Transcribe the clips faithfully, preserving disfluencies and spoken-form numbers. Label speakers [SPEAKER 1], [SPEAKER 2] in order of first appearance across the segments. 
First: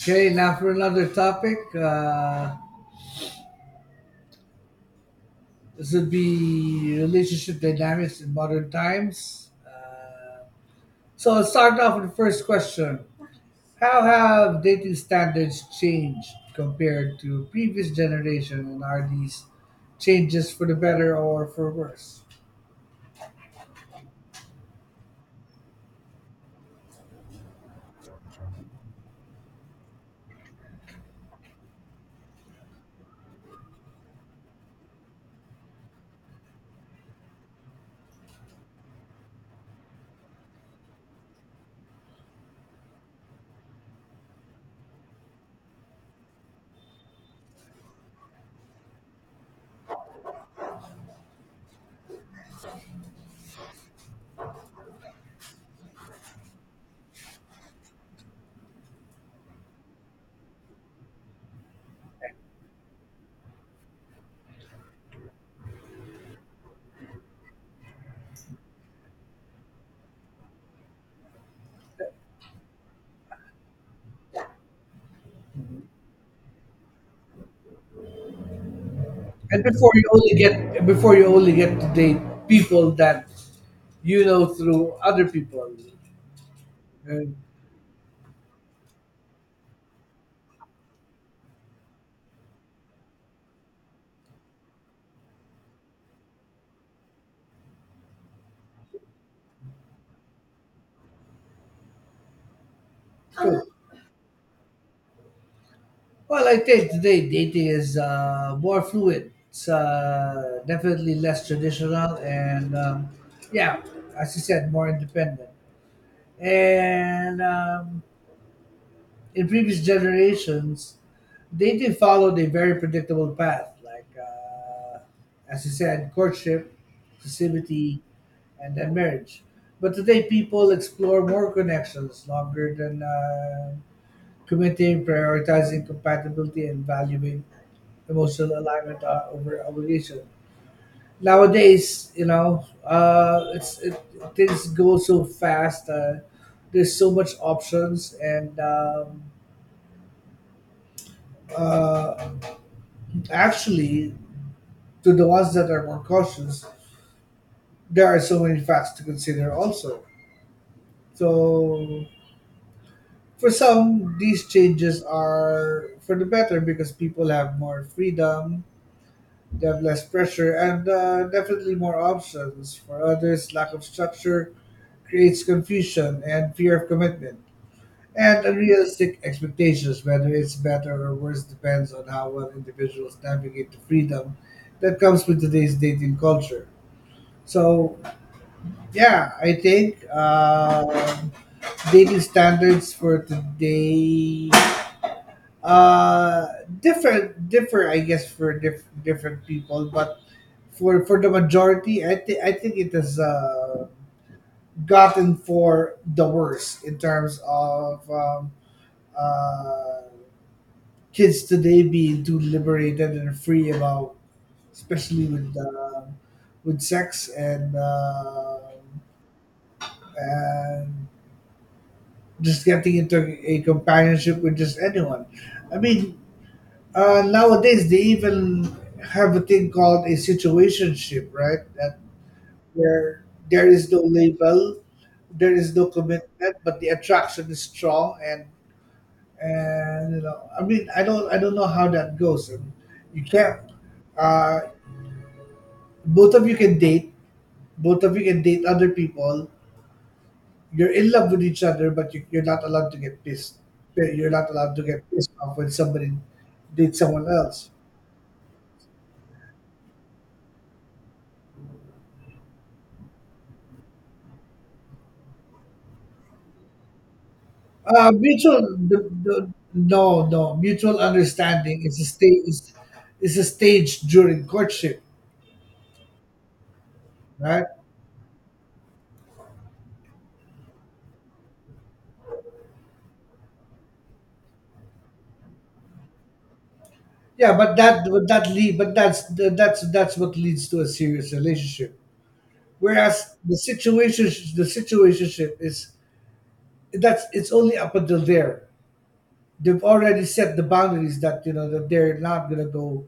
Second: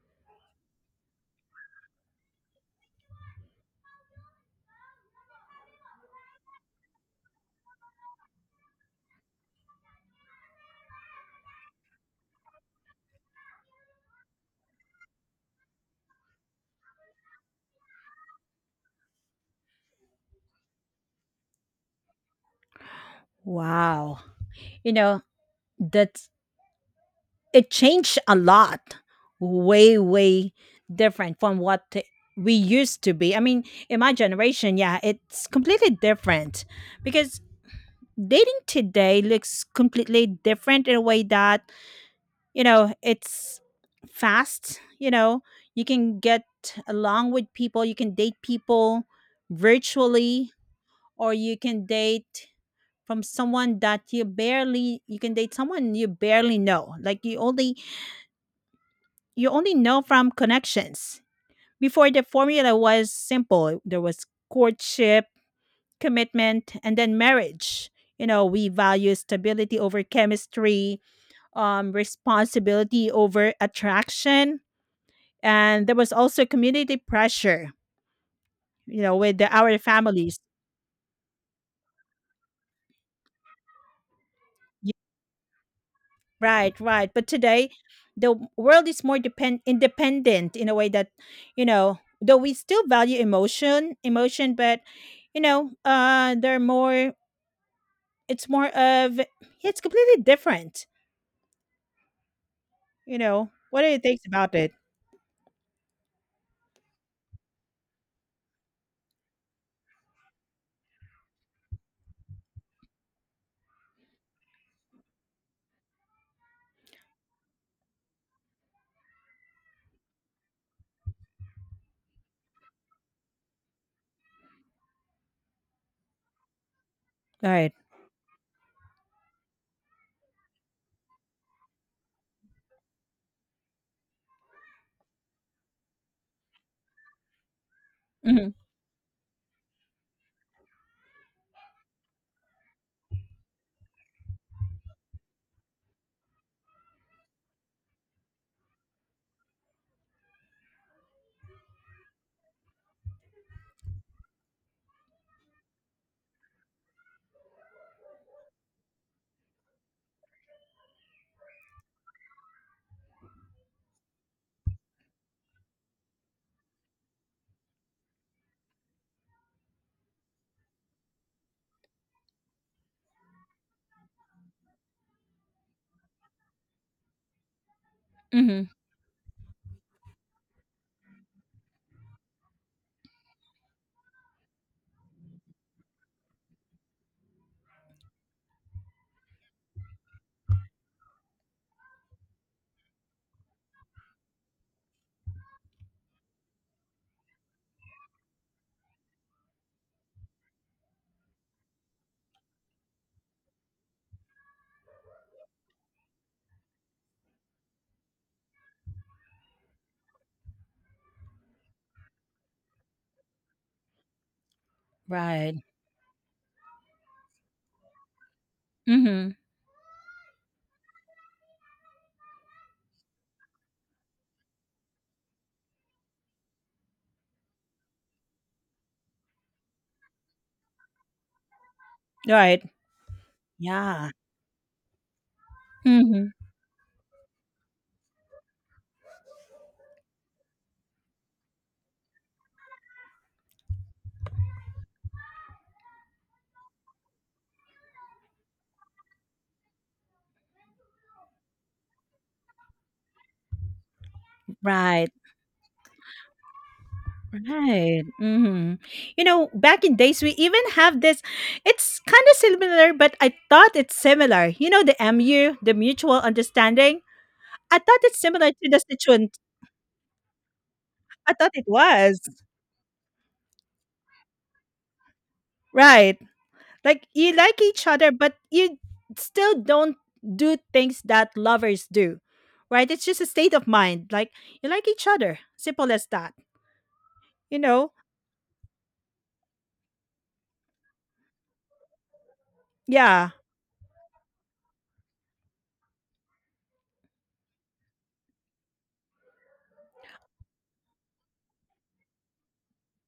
[SPEAKER 1] Okay, now for another topic. Uh, this would be relationship dynamics in modern times. Uh, so I'll start off with the first question. How have dating standards changed compared to previous generation, and are these changes for the better or for worse?
[SPEAKER 2] Wow. You know, that's it changed a lot. Way, way different from what t- we used to be. I mean, in my generation, yeah, it's completely different because dating today looks completely different in a way that, you know, it's fast, you know, you can get along with people, you can date people virtually or you can date from someone that you barely you can date someone you barely know like you only you only know from connections. Before the formula was simple, there was courtship, commitment, and then marriage. You know, we value stability over chemistry, um, responsibility over attraction, and there was also community pressure, you know, with the,
[SPEAKER 1] And
[SPEAKER 2] our
[SPEAKER 1] before you only
[SPEAKER 2] families.
[SPEAKER 1] get before you only get to date people that you know through other people.
[SPEAKER 2] Right, right. But
[SPEAKER 1] And,
[SPEAKER 2] today, the w- world is more depend independent in a way that, you know, though we still value emotion, emotion, but you know, uh, they're more. It's more of it's completely different. You know, what do you think about it?
[SPEAKER 1] Well, I think today dating is uh, more fluid. It's uh, definitely less traditional, and um, yeah, as you said, more independent. And um, in previous generations, dating followed a very predictable path, like uh, as you said, courtship,
[SPEAKER 2] Right.
[SPEAKER 1] exclusivity, and then marriage. But today, people explore more connections longer than uh, committing, prioritizing compatibility, and valuing
[SPEAKER 2] Mm-hmm.
[SPEAKER 1] emotional alignment uh, over obligation. Nowadays, you know, uh, it's it, things go so fast. Uh, there's so much options, and um, uh, actually, to the ones that are more cautious, there are so many facts to consider also. So, for some, these changes are for the better because people have more freedom, they have less pressure, and uh, definitely more options. For others, lack of structure creates confusion and fear of commitment, and
[SPEAKER 2] Mm-hmm.
[SPEAKER 1] unrealistic expectations. Whether it's better or worse depends on how well individuals navigate the freedom that comes with today's dating culture. So, yeah, I think um dating standards for today uh different differ I guess for diff- different people, but for for the majority, i think i think it is uh gotten for the worse in terms of um, uh, kids today being too liberated and free about, especially with
[SPEAKER 2] Right.
[SPEAKER 1] um with sex, and um
[SPEAKER 2] Mm-hmm.
[SPEAKER 1] and just getting into a companionship with just anyone. I mean, uh, nowadays they even have a thing called a situationship, right? That
[SPEAKER 2] Right.
[SPEAKER 1] where there is no
[SPEAKER 2] Yeah.
[SPEAKER 1] label, there is no
[SPEAKER 2] Mm-hmm.
[SPEAKER 1] commitment, but the attraction is strong. and and you know I mean I don't I don't know how that goes. And you can't uh both of you can date both of you can date other people. You're in love with each other, but you, you're not allowed to get pissed you're not allowed to get
[SPEAKER 2] Right.
[SPEAKER 1] pissed off when somebody dates someone else.
[SPEAKER 2] Right. Hmm. You know, back in days, we even have this. It's kind of similar, but I thought it's similar. You know, the M U, the mutual understanding. I thought
[SPEAKER 1] uh
[SPEAKER 2] it's similar to
[SPEAKER 1] mutual
[SPEAKER 2] the
[SPEAKER 1] the,
[SPEAKER 2] Sichuan.
[SPEAKER 1] the, no no mutual
[SPEAKER 2] I thought it
[SPEAKER 1] understanding is a
[SPEAKER 2] was
[SPEAKER 1] stage is, is a stage during courtship,
[SPEAKER 2] right. Like you like
[SPEAKER 1] right?
[SPEAKER 2] each other, but you still don't do things that lovers do, right? It's just a state of mind. Like you like each other, simple as that.
[SPEAKER 1] yeah
[SPEAKER 2] You
[SPEAKER 1] but
[SPEAKER 2] know?
[SPEAKER 1] that but that lead but that's that's that's what leads to a serious relationship.
[SPEAKER 2] Yeah,
[SPEAKER 1] Whereas the situation, the situationship is that's it's only up until there. They've already set the boundaries that, you know, that they're not gonna go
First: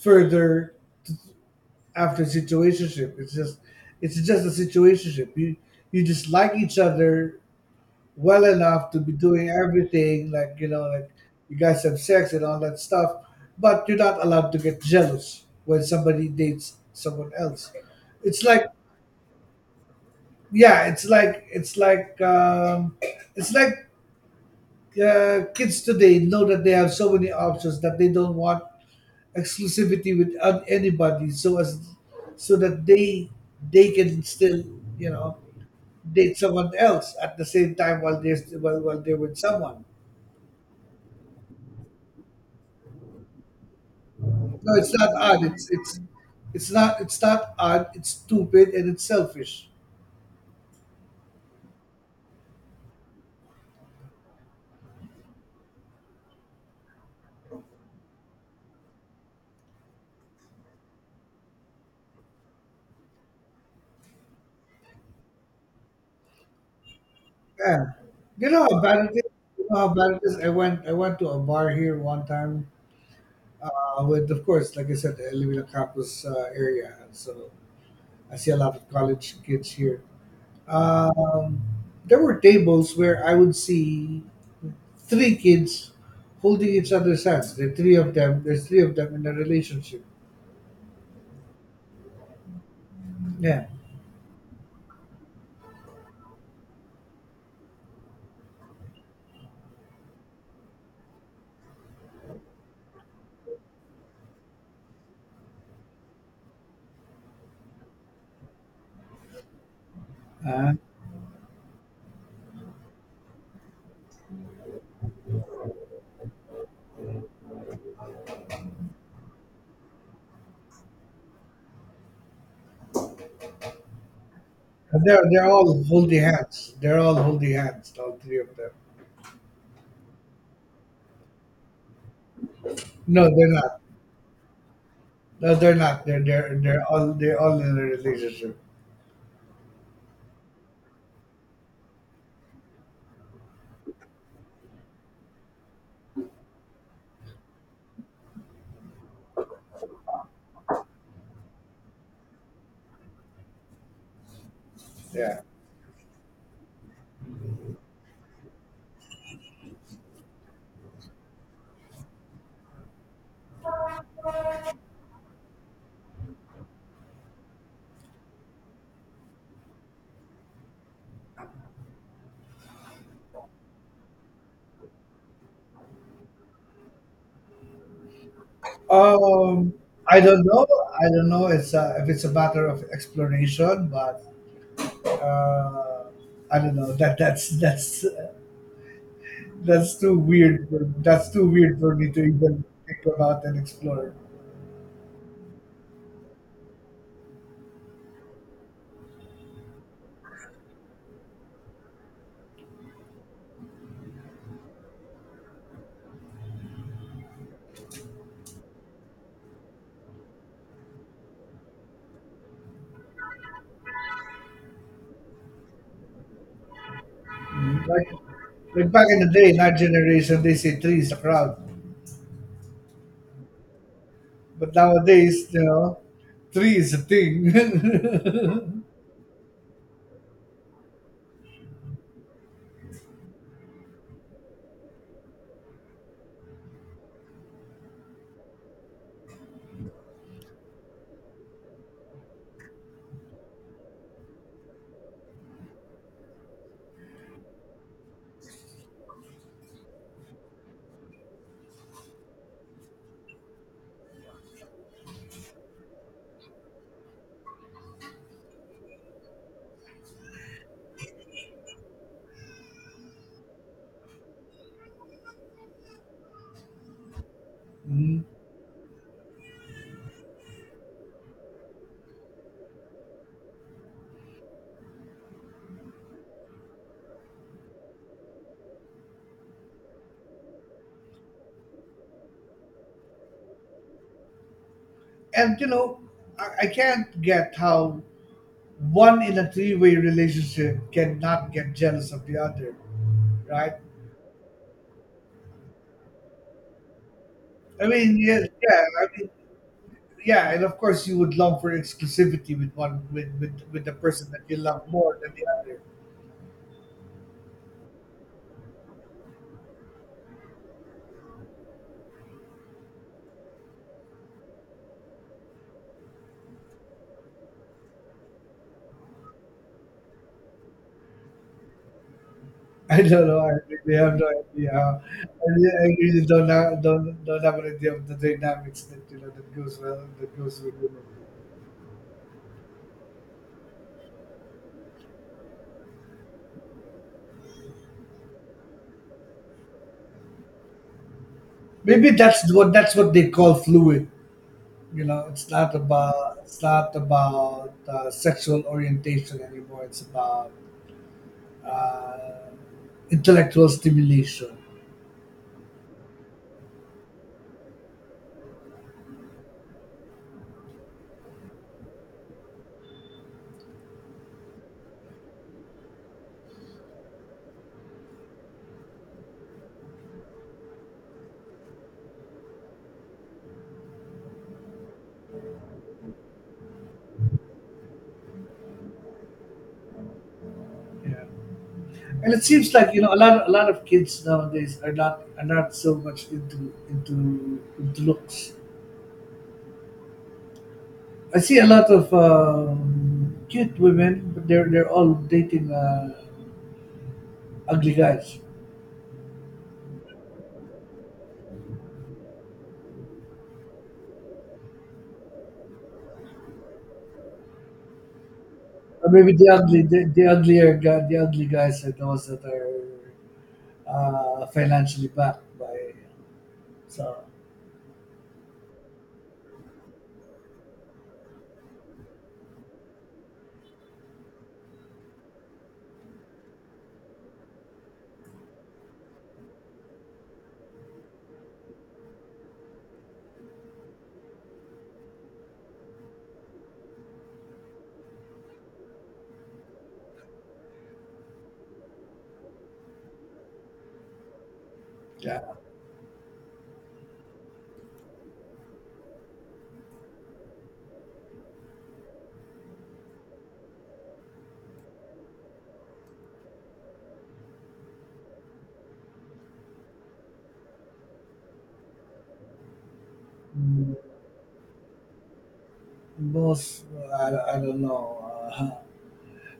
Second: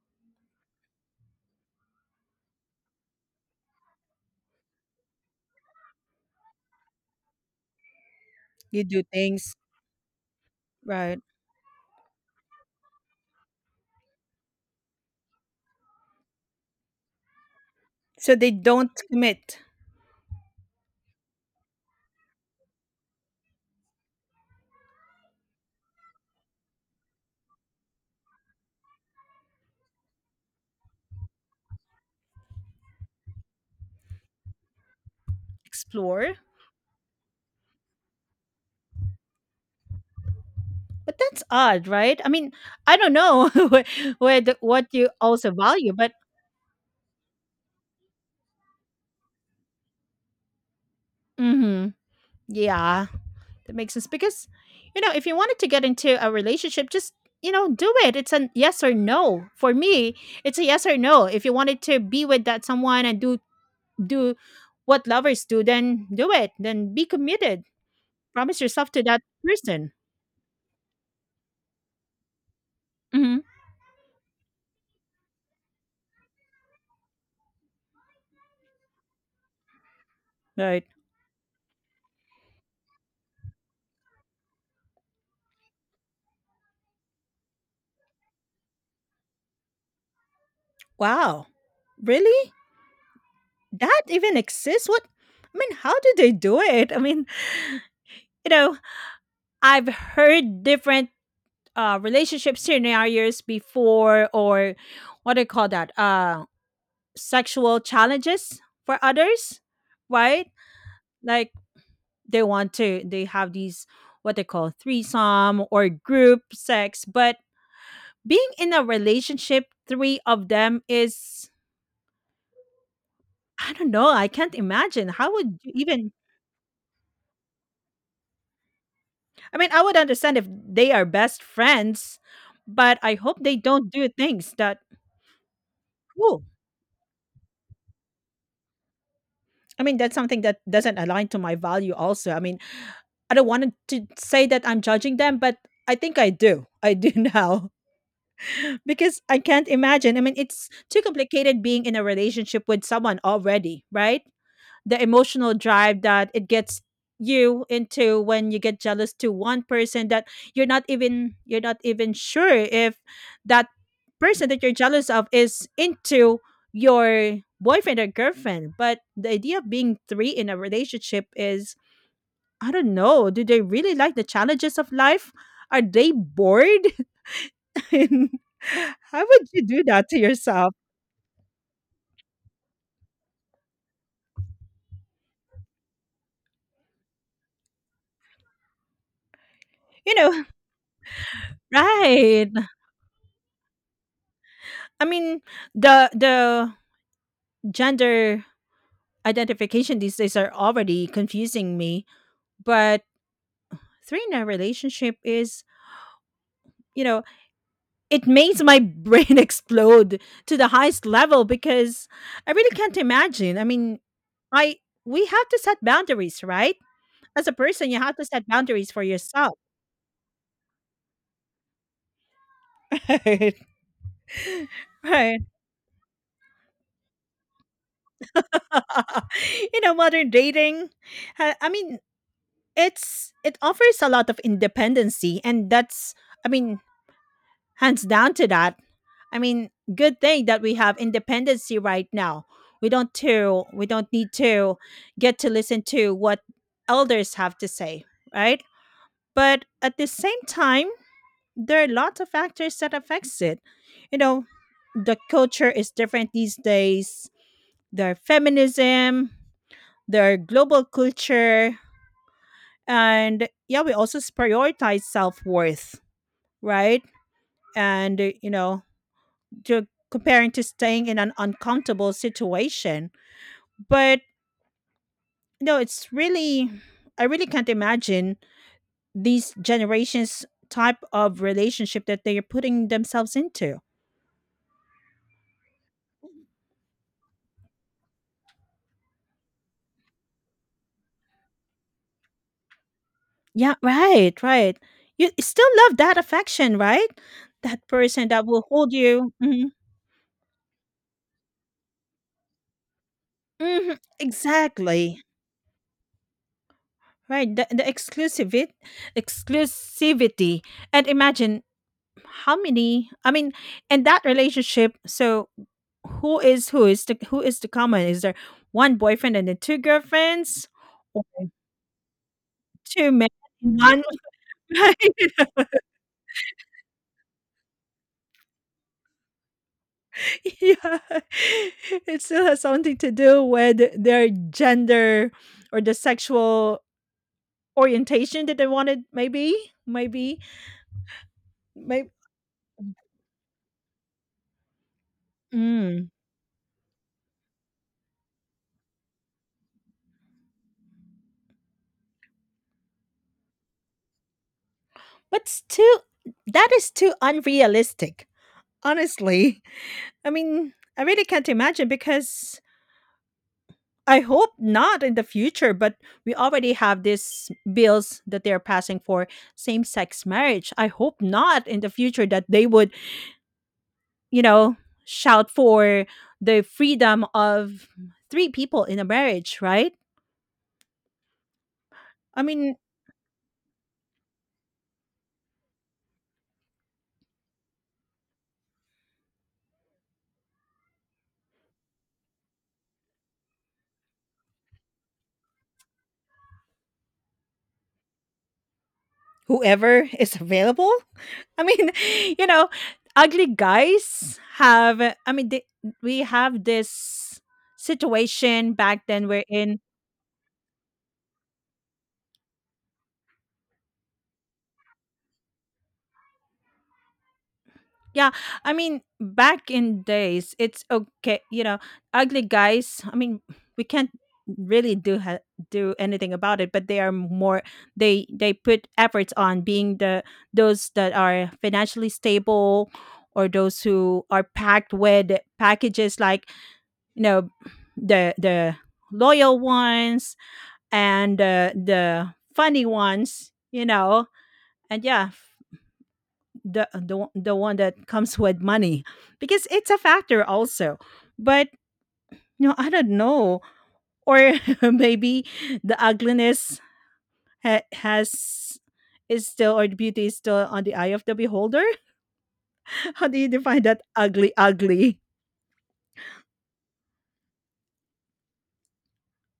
[SPEAKER 1] further. t- After situationship, it's just it's just a situationship. You you just like each other well
[SPEAKER 2] you
[SPEAKER 1] enough to
[SPEAKER 2] do
[SPEAKER 1] be doing
[SPEAKER 2] things
[SPEAKER 1] everything, like, you know, like
[SPEAKER 2] right.
[SPEAKER 1] you guys have sex and all that stuff, but you're not allowed to get jealous when somebody dates someone else.
[SPEAKER 2] So
[SPEAKER 1] It's
[SPEAKER 2] they
[SPEAKER 1] like
[SPEAKER 2] don't commit.
[SPEAKER 1] yeah it's like it's like um, it's like uh, Kids today know that they have so many options that they don't want exclusivity with an- anybody, so as so that they they can still, you know,
[SPEAKER 2] Explore.
[SPEAKER 1] date someone else at the same time while they're st- while, while they're with someone.
[SPEAKER 2] But that's odd, right? I mean, I don't know wh- where the
[SPEAKER 1] no
[SPEAKER 2] what
[SPEAKER 1] it's
[SPEAKER 2] you
[SPEAKER 1] not odd
[SPEAKER 2] also
[SPEAKER 1] it's
[SPEAKER 2] value,
[SPEAKER 1] it's
[SPEAKER 2] but
[SPEAKER 1] it's not it's not odd, it's stupid and it's selfish.
[SPEAKER 2] hmm, yeah, that makes sense because you know if you wanted to get into a relationship, just you know do it. It's a yes or no. For me, it's a yes or no. If you wanted to be with that someone and do do what lovers do, then do it. Then be committed.
[SPEAKER 1] Yeah, you
[SPEAKER 2] Promise
[SPEAKER 1] know how
[SPEAKER 2] yourself
[SPEAKER 1] bad
[SPEAKER 2] to
[SPEAKER 1] it
[SPEAKER 2] that
[SPEAKER 1] is. you know how
[SPEAKER 2] person.
[SPEAKER 1] bad it is i went i went to a bar here one time.
[SPEAKER 2] Hmm.
[SPEAKER 1] Uh, with, of course, like I said, I live in a campus uh, area, and so I see a lot of college kids here.
[SPEAKER 2] Right.
[SPEAKER 1] Um, there were tables where I would see three kids holding each other's hands. The three of them, there's three of them in a relationship.
[SPEAKER 2] Wow. Really?
[SPEAKER 1] Yeah,
[SPEAKER 2] That even exists? What? I mean, how do they do it? I mean, you know, I've heard different uh, relationship scenarios before, or what do you call that? Uh, sexual challenges for others, right?
[SPEAKER 1] uh,
[SPEAKER 2] Like they want to, they have these what they call threesome or group sex, but being in a relationship, three of them is. I don't know. I can't imagine.
[SPEAKER 1] they're
[SPEAKER 2] How
[SPEAKER 1] they're
[SPEAKER 2] would you
[SPEAKER 1] all
[SPEAKER 2] even?
[SPEAKER 1] holding hands. They're all holding hands. All three of them.
[SPEAKER 2] I mean, I would understand if they are best friends, but I
[SPEAKER 1] No,
[SPEAKER 2] hope
[SPEAKER 1] they're
[SPEAKER 2] they
[SPEAKER 1] not.
[SPEAKER 2] don't do things that.
[SPEAKER 1] No, they're not. They're they're they're all they're all in a relationship.
[SPEAKER 2] I mean, that's something that doesn't align to my value, also. I mean, I don't want to say that I'm judging them, but I think I do. I do now because I can't imagine. I mean, it's too complicated being in a relationship with someone already, right? The
[SPEAKER 1] Yeah.
[SPEAKER 2] emotional drive that it gets you into when you get jealous to one person that you're not even you're not even sure if that person that you're jealous of is into your boyfriend or girlfriend, but the idea of being three in a relationship is, I don't know, do they really like the challenges of life, are they bored? And how would you
[SPEAKER 1] Um,
[SPEAKER 2] do that to
[SPEAKER 1] I don't know.
[SPEAKER 2] yourself?
[SPEAKER 1] I don't know. It's a, if it's a matter of explanation, but uh, I don't know. That that's that's that's
[SPEAKER 2] You
[SPEAKER 1] too
[SPEAKER 2] know,
[SPEAKER 1] weird. for- That's too weird for me to
[SPEAKER 2] right,
[SPEAKER 1] even think about and explore.
[SPEAKER 2] I mean, the the gender identification these days are already confusing me. But three in a relationship is, you know, it makes my brain explode to the highest level because I really can't imagine. I mean, I we have to set boundaries, right? As a person, you
[SPEAKER 1] Like
[SPEAKER 2] have to set boundaries
[SPEAKER 1] like
[SPEAKER 2] for
[SPEAKER 1] back in the day,
[SPEAKER 2] yourself.
[SPEAKER 1] in our generation, they say three is a crowd,
[SPEAKER 2] Right.
[SPEAKER 1] but
[SPEAKER 2] Right.
[SPEAKER 1] nowadays, you know, three is a thing.
[SPEAKER 2] You know, modern dating. ha- I mean, it's it offers a lot of independency, and that's I mean, hands down to that. I mean, good thing that we have independency right now. We don't to we don't need to get to listen to what elders have to say, right? But at the same time, there are lots of factors that affects it. You know, the culture is different these days. There are feminism, there are global culture, and yeah, we also prioritize self worth, right? And
[SPEAKER 1] Mhm.
[SPEAKER 2] uh, you know, to comparing to staying in an uncomfortable situation. But no, it's really I really can't imagine these generations type of relationship that they're putting themselves into.
[SPEAKER 1] And you know, I, I can't get how one in a three-way relationship cannot get jealous of the other,
[SPEAKER 2] Yeah,
[SPEAKER 1] right?
[SPEAKER 2] right, right. You still love that affection, right? That
[SPEAKER 1] I mean,
[SPEAKER 2] person
[SPEAKER 1] yeah,
[SPEAKER 2] that will
[SPEAKER 1] yeah,
[SPEAKER 2] hold
[SPEAKER 1] I mean,
[SPEAKER 2] you. Hmm.
[SPEAKER 1] yeah, and of course you would long for exclusivity with one with with, with the
[SPEAKER 2] Hmm,
[SPEAKER 1] person that you love more
[SPEAKER 2] exactly.
[SPEAKER 1] than the other.
[SPEAKER 2] Right, the, the exclusivity, exclusivity, and imagine how many, I mean, in that relationship, so who is who is the who is the common, is there one boyfriend and then two girlfriends, or
[SPEAKER 1] I
[SPEAKER 2] two
[SPEAKER 1] don't
[SPEAKER 2] men
[SPEAKER 1] know. I
[SPEAKER 2] and
[SPEAKER 1] really
[SPEAKER 2] one
[SPEAKER 1] have no idea. How, I, really, I really don't have, don't don't have an idea of the dynamics that, you know, that goes well, that goes with
[SPEAKER 2] yeah
[SPEAKER 1] women.
[SPEAKER 2] it still has something to do with their gender or the sexual orientation that they wanted, maybe maybe maybe.
[SPEAKER 1] Maybe that's what that's what they call fluid. You know, it's not
[SPEAKER 2] Mm.
[SPEAKER 1] about it's not about uh, sexual orientation anymore. It's about uh, intellectual stimulation.
[SPEAKER 2] But still, that is too unrealistic, honestly. I mean, I really can't imagine because I hope not in the future, but we already have these bills that they're passing for same sex marriage. I hope not in the future that they would, you know, shout for the freedom of three people in a marriage, right?
[SPEAKER 1] Yeah, and
[SPEAKER 2] I
[SPEAKER 1] it seems
[SPEAKER 2] mean,
[SPEAKER 1] like, you know, a lot a lot of kids nowadays are not, are not so much into into into looks. I see a lot of um, cute women, but they're they're all dating uh, ugly guys.
[SPEAKER 2] whoever is available. I mean, you know, ugly guys have, I mean, they, we have this situation back
[SPEAKER 1] Or
[SPEAKER 2] then
[SPEAKER 1] maybe the
[SPEAKER 2] wherein
[SPEAKER 1] ugly the, the uglier guy the ugly guys are those that are uh, financially backed by. So,
[SPEAKER 2] yeah, I mean, back in days, it's okay. You know, ugly guys. I mean, we can't really do ha- do anything about it, but they are more. They they put efforts on being the those that are financially stable, or those who are packed with packages like, you know, the the loyal ones, and uh, the funny ones. You know, and yeah,
[SPEAKER 1] yeah.
[SPEAKER 2] the the the one that comes with money because it's a factor also, but you know I don't know, or maybe the ugliness ha- has is still, or the beauty is still on the eye of the beholder. How do you define that ugly ugly?
[SPEAKER 1] Most, I, I don't know. Uh,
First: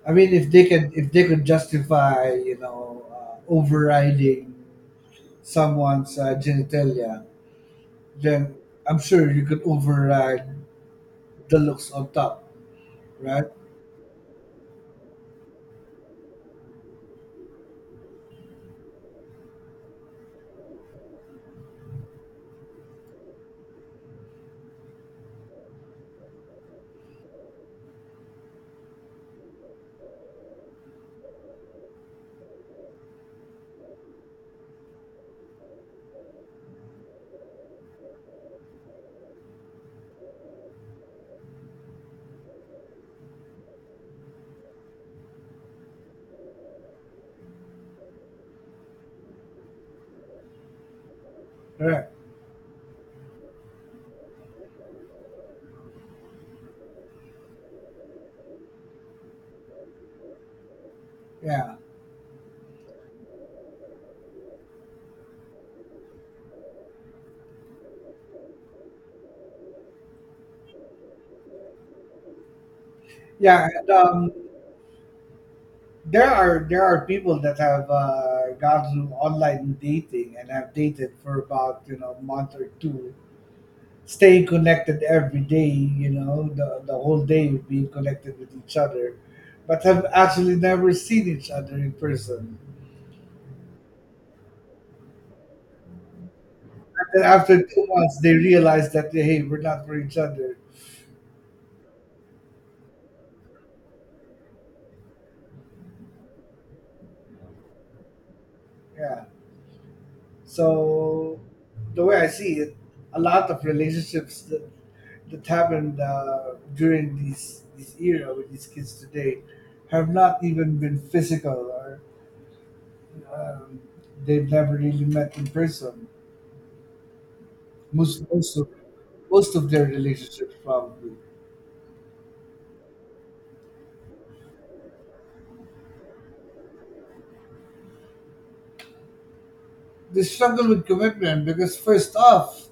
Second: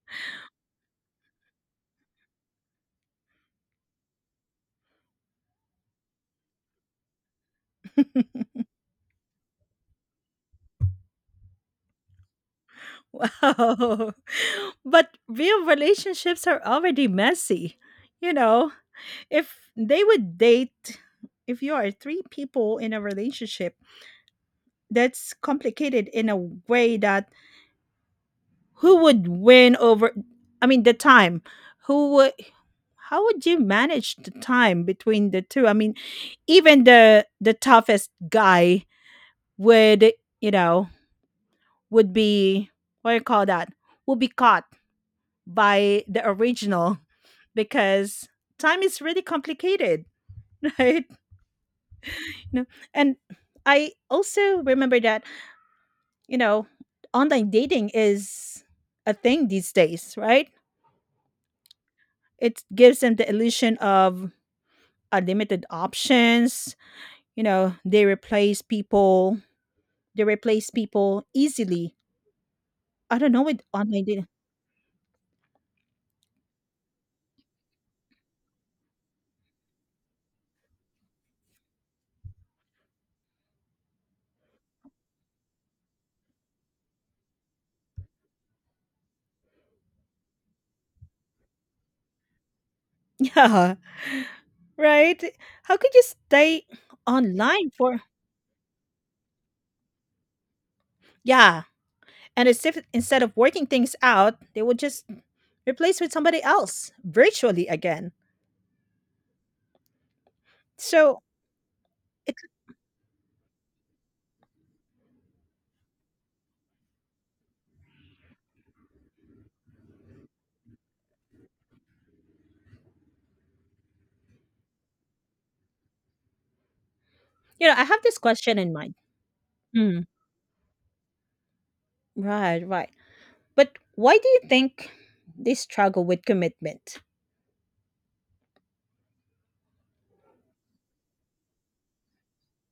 [SPEAKER 1] I mean, if they can if they could justify, you know, uh, overriding someone's uh, genitalia, then I'm sure you could override the looks on top, right?
[SPEAKER 2] Wow. But real relationships are already messy. You know, if they would date, if you are three people in a relationship, that's complicated in a way that who would win over, I mean, the time, who would. How would you manage the time between the two? I mean, even the the toughest guy would, you know, would be what do you call that? Would be caught by the original because time is really complicated, right?
[SPEAKER 1] Correct.
[SPEAKER 2] You know, and I also remember that, you know, online dating is a thing these days, right?
[SPEAKER 1] Yeah.
[SPEAKER 2] It gives them the illusion of unlimited options. You know, they replace people, they replace people easily. I don't know with
[SPEAKER 1] Yeah. And,
[SPEAKER 2] online dating.
[SPEAKER 1] um, there are there are people that have uh, gone through online dating and have dated for about, you know, a month or two, staying connected every day, you know, the, the whole day being connected with each other, but have actually never seen each other in person.
[SPEAKER 2] Yeah, right? How could you stay
[SPEAKER 1] And then after
[SPEAKER 2] online
[SPEAKER 1] two
[SPEAKER 2] for?
[SPEAKER 1] months, they realize that, hey, we're not for each other.
[SPEAKER 2] Yeah, and as if instead of working things out, they would just replace with somebody else virtually again.
[SPEAKER 1] Yeah.
[SPEAKER 2] So,
[SPEAKER 1] So, the way I
[SPEAKER 2] it,
[SPEAKER 1] see it, a lot of relationships that, that happened uh, during this, this era with these kids today have not even been physical or um, they've never really met in person.
[SPEAKER 2] you know, I have this
[SPEAKER 1] most most
[SPEAKER 2] question
[SPEAKER 1] of
[SPEAKER 2] in mind.
[SPEAKER 1] Most of their
[SPEAKER 2] Mm,
[SPEAKER 1] relationships, probably.
[SPEAKER 2] right, right. But why do you think they struggle with commitment?
[SPEAKER 1] They struggle with commitment because, first off,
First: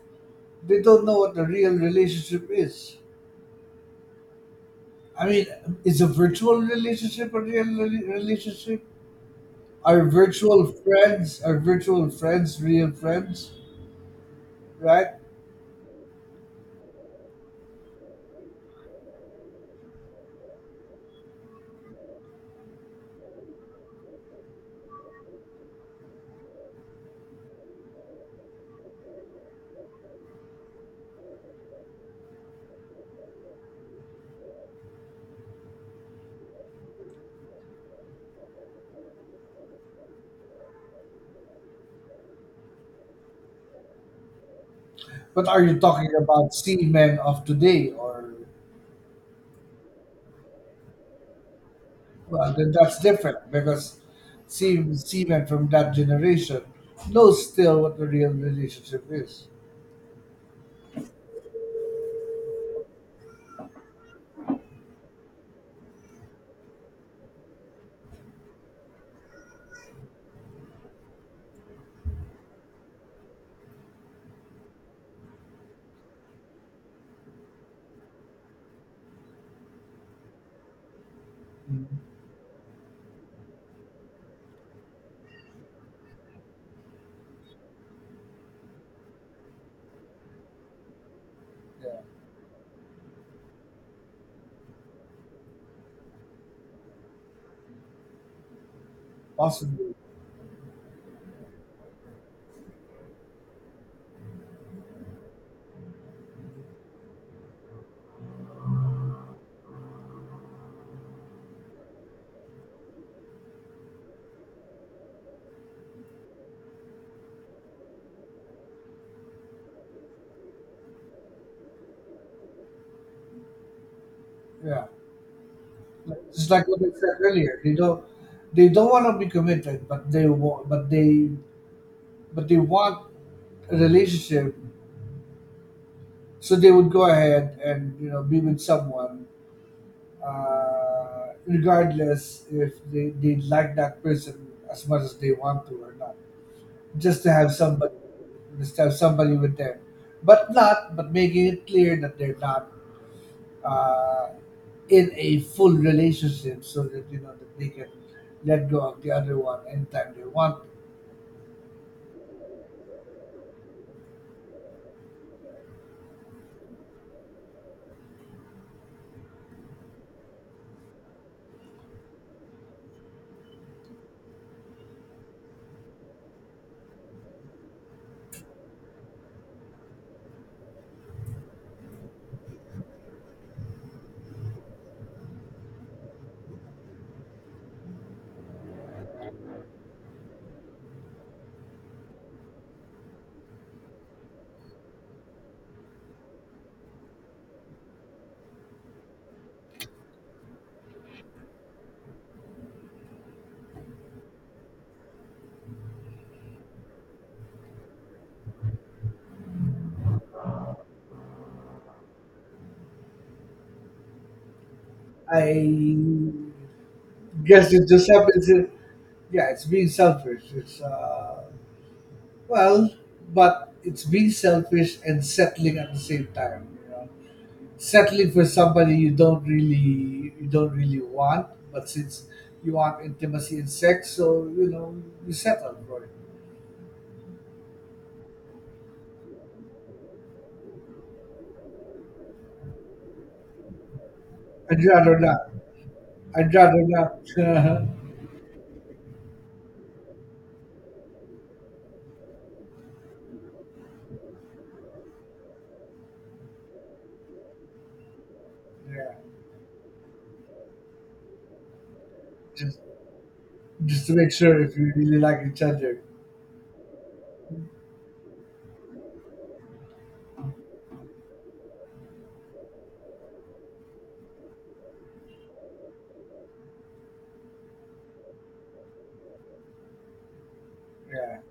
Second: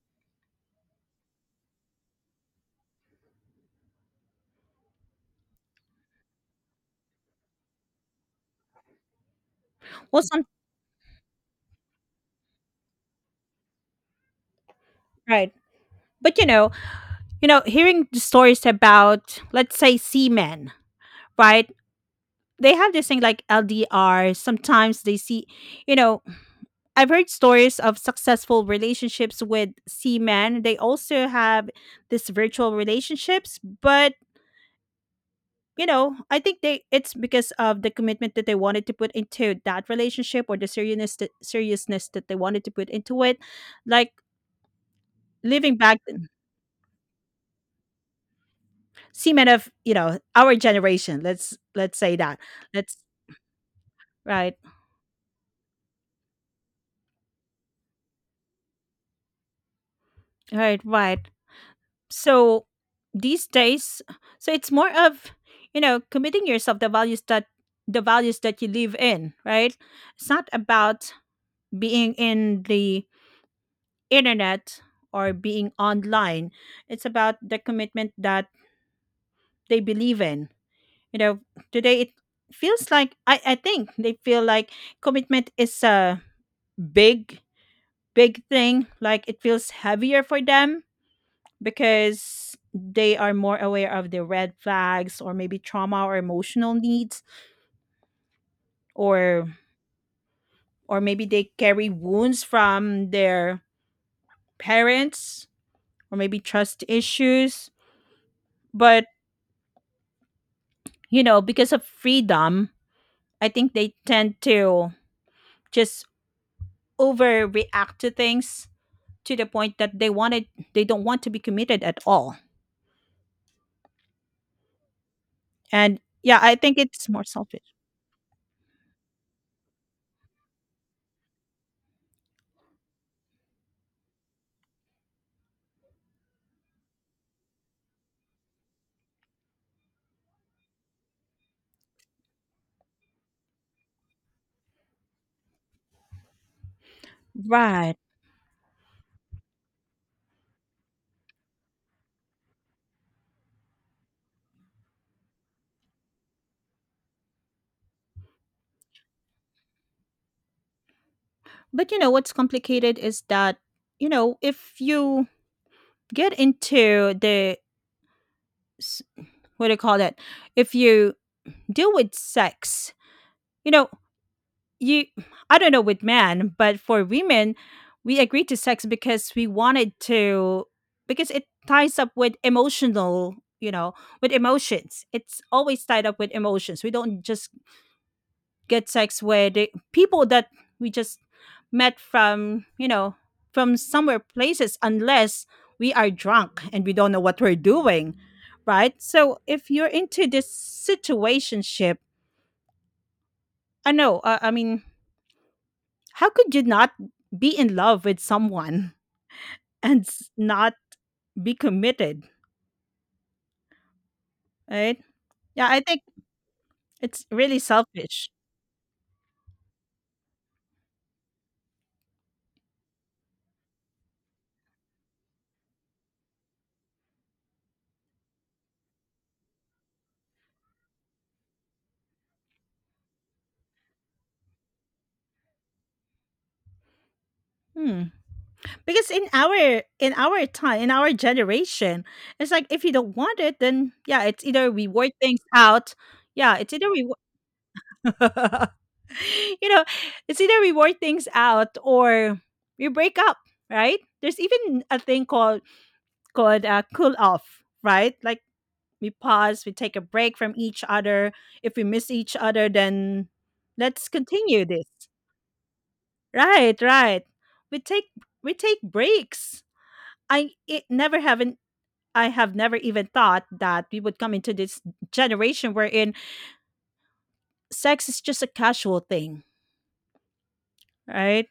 [SPEAKER 1] they don't know what a real relationship is. I mean, is a virtual relationship a real rela- relationship? Are
[SPEAKER 2] Well, some
[SPEAKER 1] virtual friends are virtual friends real friends? Right.
[SPEAKER 2] right. But you know, you know, hearing the stories about, let's say, seamen, right? They have this thing like L D R. Sometimes they see, you know, I've heard stories of successful relationships with men. They also have this virtual relationships, but you know, I think they it's because of the commitment that they wanted to put into that relationship, or the seriousness that, seriousness that they wanted to put into it. Like
[SPEAKER 1] But are
[SPEAKER 2] living
[SPEAKER 1] you
[SPEAKER 2] back
[SPEAKER 1] talking about seamen of today or?
[SPEAKER 2] seamen of, you know, our generation. Let's let's say that.
[SPEAKER 1] Well, then
[SPEAKER 2] Let's
[SPEAKER 1] that's different because
[SPEAKER 2] right,
[SPEAKER 1] sea seamen from that generation knows still what the real relationship is.
[SPEAKER 2] right, right. So these days, so it's more of, you know, committing yourself, the values that the values that you live in, right? It's not about being in the internet or being online, it's about the commitment that they believe in, you know.
[SPEAKER 1] Mm.
[SPEAKER 2] Today it feels like, i, I think they feel like commitment is a big big thing, like it feels heavier for them
[SPEAKER 1] Yeah.
[SPEAKER 2] because they are more aware of the red flags, or maybe trauma or emotional needs, or
[SPEAKER 1] Possibly,
[SPEAKER 2] or maybe they carry wounds from their parents, or maybe trust issues, but you know because of freedom I think they tend to just overreact to things to the point that they wanted they don't want to be committed at all.
[SPEAKER 1] yeah.
[SPEAKER 2] And
[SPEAKER 1] Like,
[SPEAKER 2] yeah,
[SPEAKER 1] just
[SPEAKER 2] I
[SPEAKER 1] like
[SPEAKER 2] think
[SPEAKER 1] what I
[SPEAKER 2] it's
[SPEAKER 1] said
[SPEAKER 2] more
[SPEAKER 1] earlier,
[SPEAKER 2] selfish.
[SPEAKER 1] they don't, they don't want to be committed, but they want, but they, but they want a relationship, so they would go ahead and, you know, be with someone, uh, regardless if they, they like that person as much as they want to or not, just to have somebody,
[SPEAKER 2] Right.
[SPEAKER 1] just to have somebody with them, but not, but making it clear that they're not uh, in a full relationship so that, you know, that they can let go of the other one anytime they want.
[SPEAKER 2] But you know what's complicated is that, you know, if you get into the s- what do you call that? If you deal with sex, you know, you, I don't know with men, but for women we agreed to sex because we wanted to, because it ties up with emotional, you know, with emotions, it's always tied up with emotions. We don't just get sex with the people that we just met from, you know, from somewhere places, unless we are drunk and we don't know what we're doing, right? So if you're into this situationship, I know, uh, I mean, how could you not be in love with someone and s- not be committed, right?
[SPEAKER 1] I
[SPEAKER 2] Yeah, I think it's really
[SPEAKER 1] guess it just
[SPEAKER 2] selfish.
[SPEAKER 1] happens. In- yeah, it's being selfish. It's uh, well, but it's being selfish and settling at the same time. You know, settling for somebody you don't really, you don't really want, but since you want intimacy and sex, so, you know, you settle for it.
[SPEAKER 2] Hmm. Because in our in our time, in our generation, it's like if you don't want it, then yeah, it's either
[SPEAKER 1] I'd
[SPEAKER 2] we work
[SPEAKER 1] rather
[SPEAKER 2] things
[SPEAKER 1] not.
[SPEAKER 2] out.
[SPEAKER 1] I'd
[SPEAKER 2] Yeah, it's
[SPEAKER 1] rather
[SPEAKER 2] either we
[SPEAKER 1] not.
[SPEAKER 2] you know, it's either we work things out or we break up, right? There's even a thing called called uh, cool off, right? Like we
[SPEAKER 1] Yeah.
[SPEAKER 2] pause, we take a break from each other. If we miss each other,
[SPEAKER 1] Just
[SPEAKER 2] then
[SPEAKER 1] just
[SPEAKER 2] let's
[SPEAKER 1] to make sure
[SPEAKER 2] continue
[SPEAKER 1] if
[SPEAKER 2] this.
[SPEAKER 1] you really like each other.
[SPEAKER 2] Right, right. We take we take breaks. I it never haven't I have never even thought that we would come into this generation wherein sex is just a casual thing,
[SPEAKER 1] Yeah.
[SPEAKER 2] right?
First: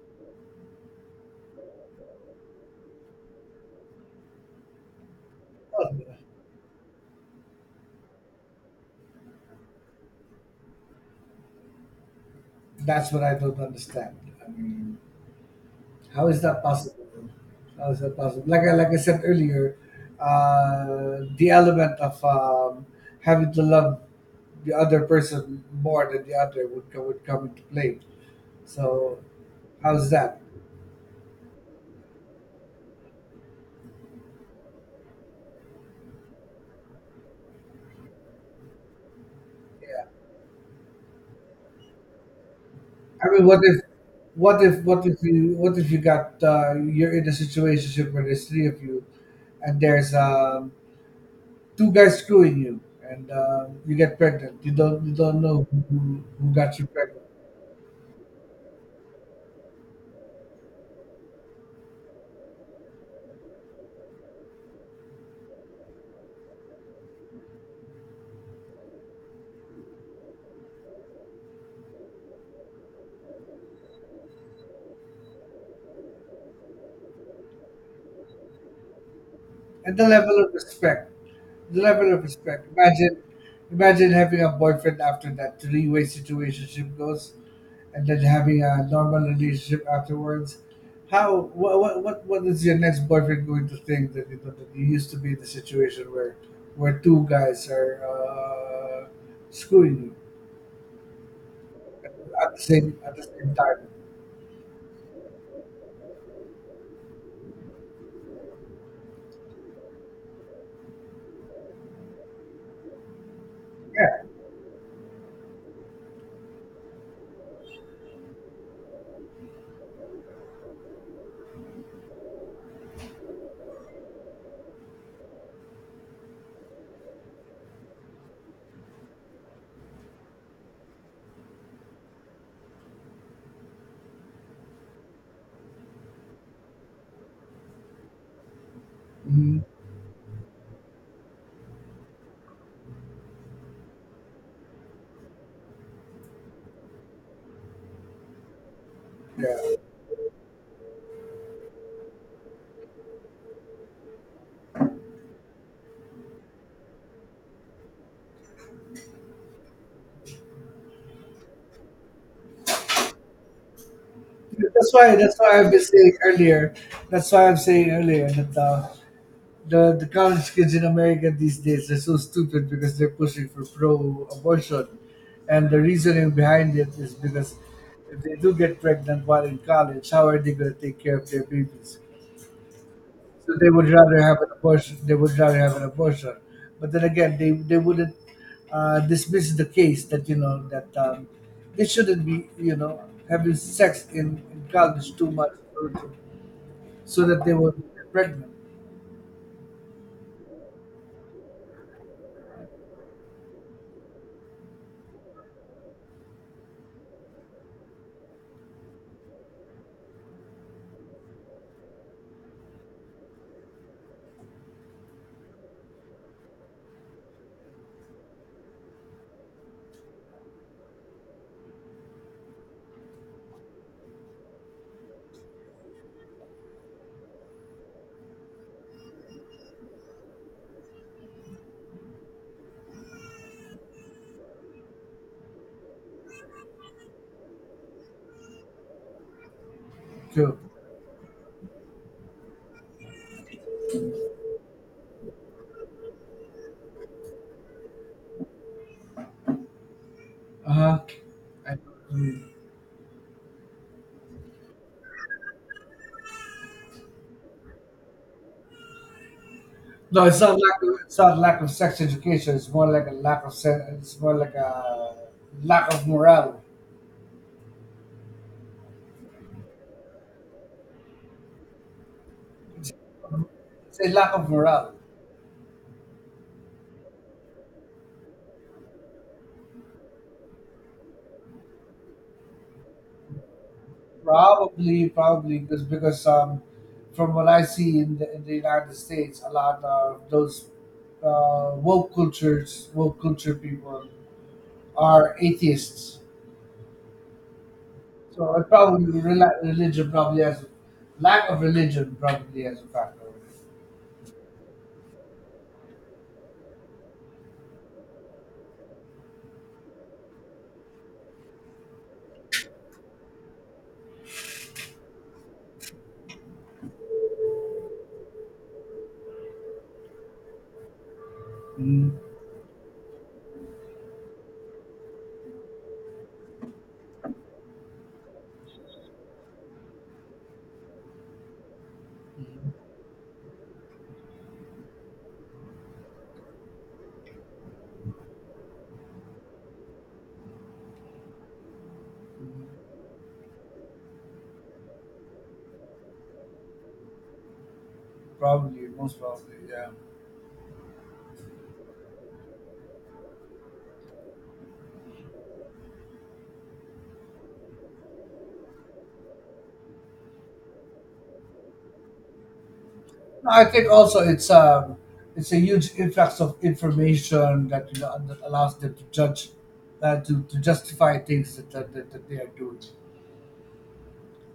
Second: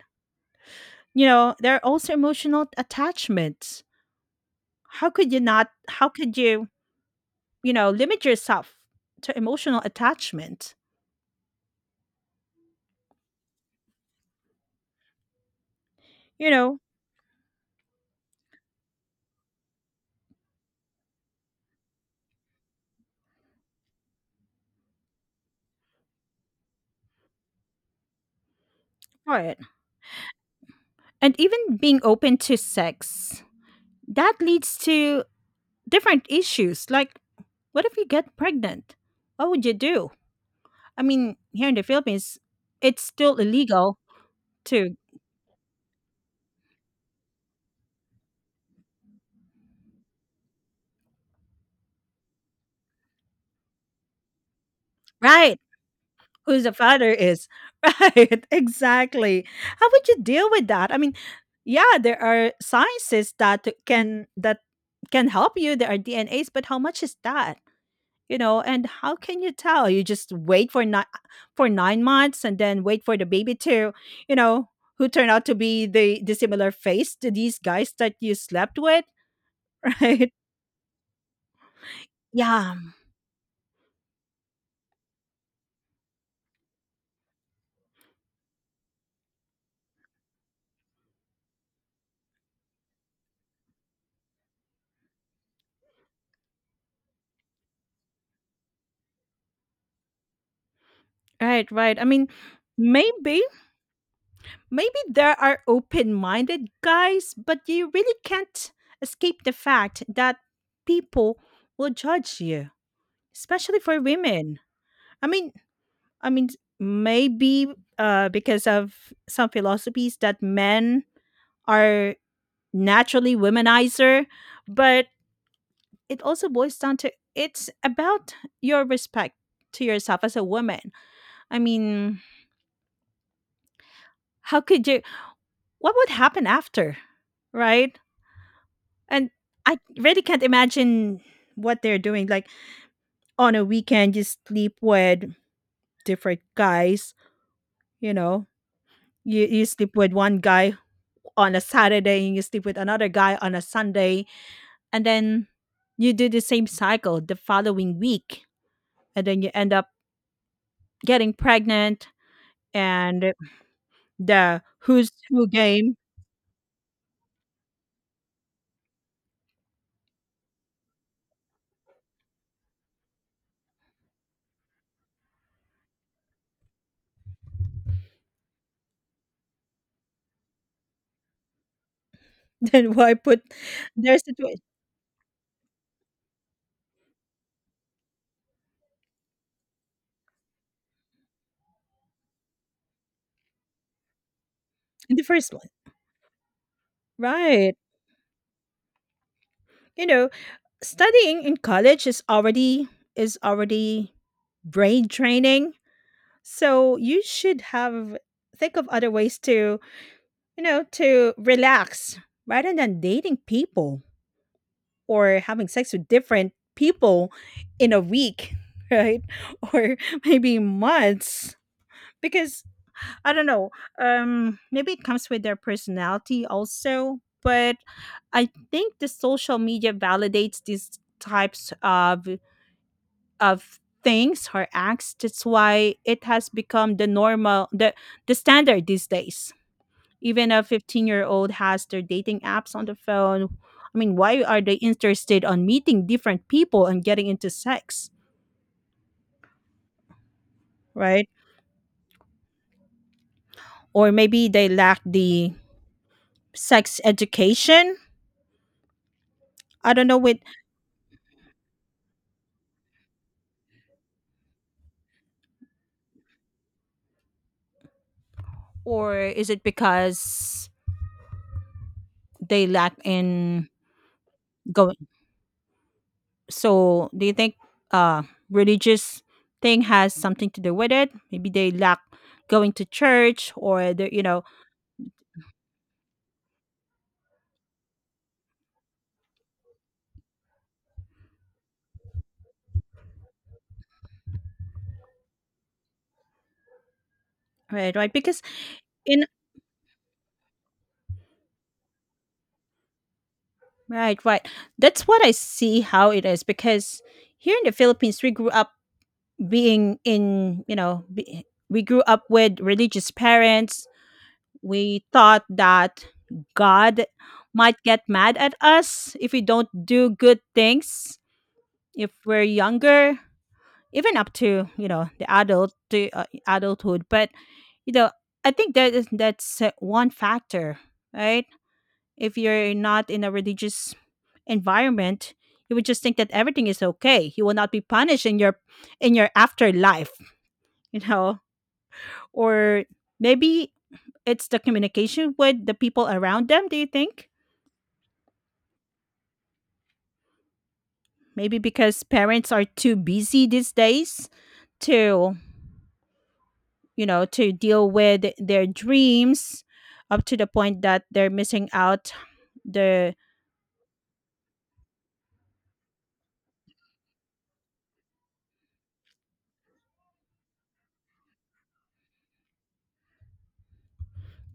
[SPEAKER 2] You know, there are also emotional attachments. How could you not how could you, you know, limit yourself to emotional attachment?
[SPEAKER 1] That's what I don't understand. I mean, how is
[SPEAKER 2] You
[SPEAKER 1] that
[SPEAKER 2] know,
[SPEAKER 1] possible? How is that possible? Like I like I said earlier, uh, the element of um, having to love the other person more than the other would co- would come into play. So,
[SPEAKER 2] for it.
[SPEAKER 1] how's that?
[SPEAKER 2] And even being open to sex, that leads to different issues. Like, what if you get pregnant? What would you
[SPEAKER 1] Yeah.
[SPEAKER 2] do? I mean, here in the Philippines, it's
[SPEAKER 1] I
[SPEAKER 2] still
[SPEAKER 1] mean, what if,
[SPEAKER 2] illegal
[SPEAKER 1] what if,
[SPEAKER 2] to,
[SPEAKER 1] what if you, what if you got, uh, you're in a situation where there's three of you, and there's um, two guys screwing you, and uh, you get pregnant. You don't, you don't
[SPEAKER 2] right.
[SPEAKER 1] know who, who
[SPEAKER 2] Who the
[SPEAKER 1] got you
[SPEAKER 2] father
[SPEAKER 1] pregnant.
[SPEAKER 2] is. Right, exactly. How would you deal with that? I mean, yeah, there are sciences that can that can help you. There are D N As, but how much is that? You know, and how can you tell? You just wait for nine for nine months and then wait for the baby to, you know, who turn out to be the the similar face to these guys that you slept with,
[SPEAKER 1] And the
[SPEAKER 2] right?
[SPEAKER 1] level of respect, the level of respect.
[SPEAKER 2] Yeah,
[SPEAKER 1] Imagine, imagine having a boyfriend after that three way situationship goes, and then having a normal relationship afterwards. How what what what, what is your next boyfriend going to think, that, you know, that you used to be in the situation where where two guys are uh, screwing you
[SPEAKER 2] right, right. I mean,
[SPEAKER 1] at the same at the
[SPEAKER 2] maybe
[SPEAKER 1] same time?
[SPEAKER 2] Maybe there are open minded guys, but you really can't escape the fact that people will judge you, especially for
[SPEAKER 1] Yeah.
[SPEAKER 2] women. I mean, I mean, maybe uh, because of some philosophies that men are naturally womanizer, but it also boils down to, it's about your respect to yourself as a woman. I mean, how could you, what would happen after, right? And
[SPEAKER 1] Mhm.
[SPEAKER 2] I really can't imagine what they're doing. Like on a weekend, you sleep with different guys, you know, you, you
[SPEAKER 1] Yeah.
[SPEAKER 2] sleep with one guy on a Saturday and you sleep with another guy on a Sunday. And then you do the same cycle the following week. And then you end up getting pregnant and the
[SPEAKER 1] That's
[SPEAKER 2] who's
[SPEAKER 1] why. That's
[SPEAKER 2] who
[SPEAKER 1] why I've been
[SPEAKER 2] game.
[SPEAKER 1] saying earlier. That's why I'm saying earlier that uh, the the college kids in America these days are so stupid because they're pushing for pro-abortion, and the reasoning behind it is because if they do get pregnant while in college, how are they going to take care of their babies?
[SPEAKER 2] Then why put
[SPEAKER 1] So they would
[SPEAKER 2] their
[SPEAKER 1] rather have an
[SPEAKER 2] situation
[SPEAKER 1] abortion. They would rather have an abortion. But then again, they they wouldn't uh, dismiss the case that, you know, that um, they shouldn't be, you know, having sex in, in
[SPEAKER 2] in
[SPEAKER 1] college
[SPEAKER 2] the
[SPEAKER 1] too
[SPEAKER 2] first
[SPEAKER 1] much,
[SPEAKER 2] one?
[SPEAKER 1] or to- so that they will
[SPEAKER 2] Right.
[SPEAKER 1] not get pregnant.
[SPEAKER 2] You know, studying in college is already is already brain training, so you should have, think of other ways to, you know, to relax rather than dating people or having sex with different people in a week, right? Or maybe months, because I don't know, um, maybe it comes with their personality also, but I think the social media validates these types of of things her acts. That's why it has become the normal, the the standard these days. Even
[SPEAKER 1] True.
[SPEAKER 2] a fifteen year old has their dating apps on the phone. I mean, why are they interested on meeting different people and getting into sex,
[SPEAKER 1] Uh huh.
[SPEAKER 2] right?
[SPEAKER 1] I know what you mean.
[SPEAKER 2] Or maybe they lack the sex education. I don't know
[SPEAKER 1] No,
[SPEAKER 2] with,
[SPEAKER 1] it's not lack. Of, it's not lack of sex education. It's more like a lack of. se- It's more like a lack of morale.
[SPEAKER 2] or is it because they lack in,
[SPEAKER 1] Say, lack of
[SPEAKER 2] go.
[SPEAKER 1] morale.
[SPEAKER 2] So do you think uh religious thing has something to do with it? Maybe they lack going to church or the, you know,
[SPEAKER 1] Probably, probably, because because um, from what I see in the, in the United States, a lot of those uh, woke cultures, woke culture people are atheists.
[SPEAKER 2] right, right, because
[SPEAKER 1] So it probably
[SPEAKER 2] in,
[SPEAKER 1] rela- religion probably has, lack of religion probably has a factor.
[SPEAKER 2] right, right, that's what I see how it is, because here in the Philippines we grew up being in, you know, be, we grew up with religious parents. We thought that God might get mad at us if we don't do good things if
[SPEAKER 1] Mm.
[SPEAKER 2] we're younger, even up to, you know, the adult to uh, adulthood, but you know, I think that is that's uh, one factor, right? If you're not in a religious environment, you would just think that everything is okay, you will not be punished in your in your afterlife, you know, or maybe it's the communication with the people around them, do you think,
[SPEAKER 1] Probably, most probably, yeah.
[SPEAKER 2] maybe because parents are too busy these days to, you know, to deal with their dreams up to the point that they're missing out the,
[SPEAKER 1] No, I think also it's um it's a huge influx of information that, you know, that allows them to judge, uh, to, to justify things that, that, that, that they are doing.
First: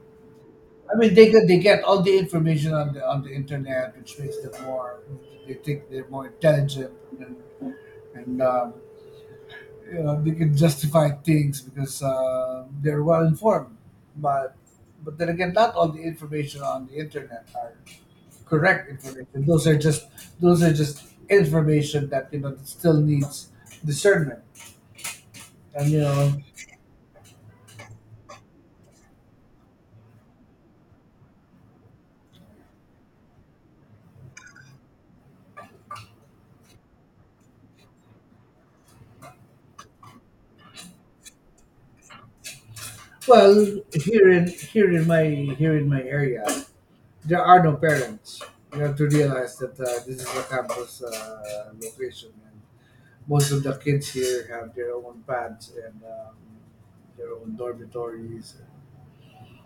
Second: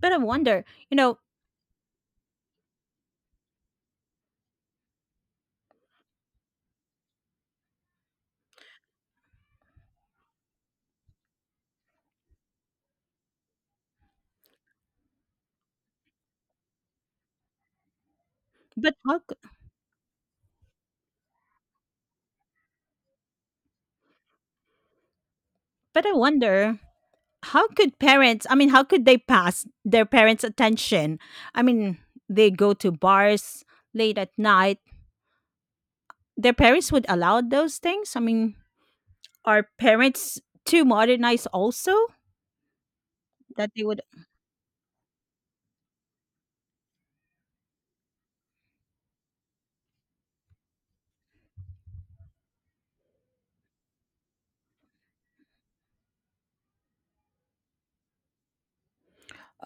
[SPEAKER 2] but I wonder, you
[SPEAKER 1] I mean,
[SPEAKER 2] know,
[SPEAKER 1] they get they get all the information on the on the internet, which makes them more. They think they're more intelligent, and and um, you know, they can justify things because, uh, they're well informed. But but then again, not all the information on the internet are correct
[SPEAKER 2] but how
[SPEAKER 1] information.
[SPEAKER 2] c-,
[SPEAKER 1] Those are just, those are just information that, you know, that still needs discernment. And you
[SPEAKER 2] but I
[SPEAKER 1] know,
[SPEAKER 2] wonder how could parents, I mean how could they pass their parents' attention? I mean, they go to bars late at night. Their parents would allow those things? I mean, are parents too modernized also
[SPEAKER 1] well,
[SPEAKER 2] that they would,
[SPEAKER 1] here in, here in my here in my area, there are no parents. You have to realize that uh, this is a campus uh, location, and most of the kids here have their own pads, and um, their own dormitories.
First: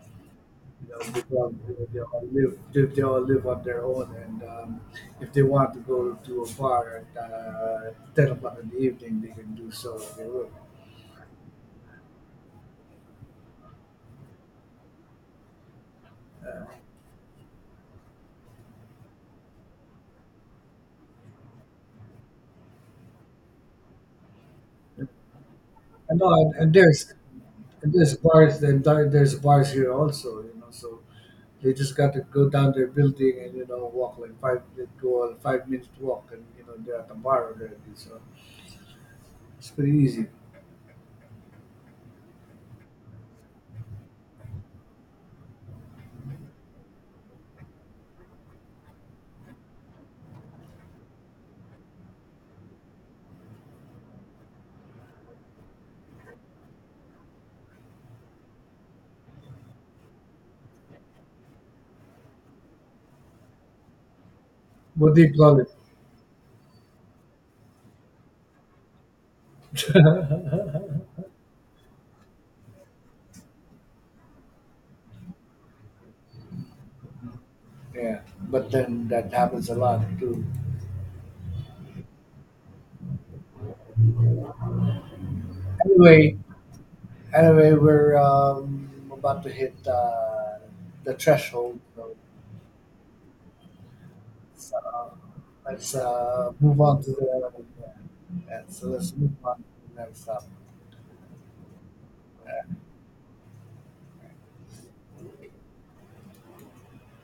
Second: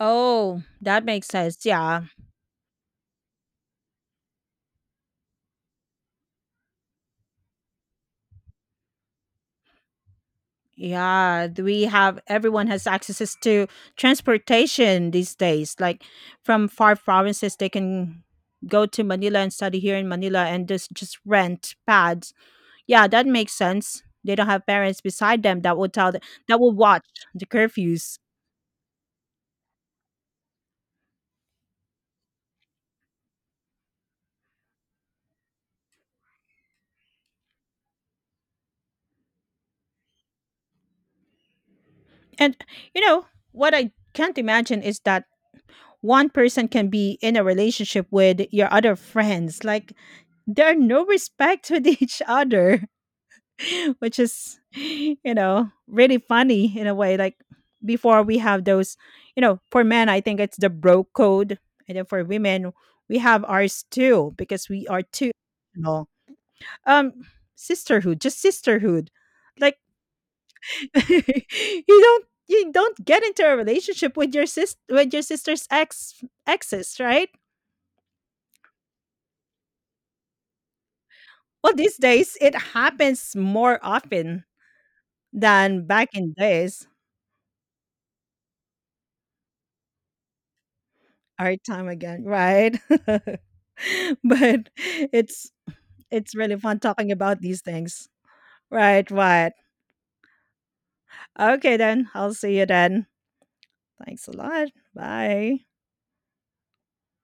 [SPEAKER 2] oh, that
[SPEAKER 1] You
[SPEAKER 2] makes
[SPEAKER 1] know,
[SPEAKER 2] sense.
[SPEAKER 1] they all, they
[SPEAKER 2] Yeah.
[SPEAKER 1] all live they, they all live on their own, and um, if they want to go to a bar at uh, ten o'clock in the evening, they can do so if they would.
[SPEAKER 2] Yeah, do we have, everyone has access to transportation these days. Like
[SPEAKER 1] Uh,
[SPEAKER 2] from far provinces, they can go to Manila and study here in Manila and just just rent pads. Yeah, that makes sense. They don't have parents beside them that will tell
[SPEAKER 1] and,
[SPEAKER 2] them,
[SPEAKER 1] all-
[SPEAKER 2] that
[SPEAKER 1] and
[SPEAKER 2] will watch
[SPEAKER 1] there's
[SPEAKER 2] the
[SPEAKER 1] And
[SPEAKER 2] curfews.
[SPEAKER 1] there's bars, the entire there's bars here also, you know. So they just got to go down their building, and, you know, walk like five, they go on a five minute walk, and you know they're at the bar already. So it's pretty easy.
[SPEAKER 2] And you know what I can't imagine is that one person can be in a relationship with your other friends. Like there are no respect with each other. Which is, you know, really funny in a way, like before we have those, you know, for men I think it's the bro code, and then for women we have ours too, because we are
[SPEAKER 1] What do
[SPEAKER 2] too,
[SPEAKER 1] you call it?
[SPEAKER 2] you know, um, sisterhood just sisterhood, like you don't you don't get into a relationship with your sis with your sister's ex exes, right?
[SPEAKER 1] Yeah, but then that happens a lot too.
[SPEAKER 2] Well these days it happens more often than back in
[SPEAKER 1] Anyway,
[SPEAKER 2] days.
[SPEAKER 1] anyway, we're um, about to hit uh, the
[SPEAKER 2] Hard
[SPEAKER 1] threshold.
[SPEAKER 2] time
[SPEAKER 1] So
[SPEAKER 2] again, right? But
[SPEAKER 1] let's, uh,
[SPEAKER 2] it's
[SPEAKER 1] let's
[SPEAKER 2] it's
[SPEAKER 1] uh,
[SPEAKER 2] really fun
[SPEAKER 1] move on to
[SPEAKER 2] talking about
[SPEAKER 1] the.
[SPEAKER 2] these things.
[SPEAKER 1] Yeah, so
[SPEAKER 2] Right,
[SPEAKER 1] let's move
[SPEAKER 2] right.
[SPEAKER 1] on to the next topic.
[SPEAKER 2] Okay then. I'll see you then. Thanks a lot. Bye.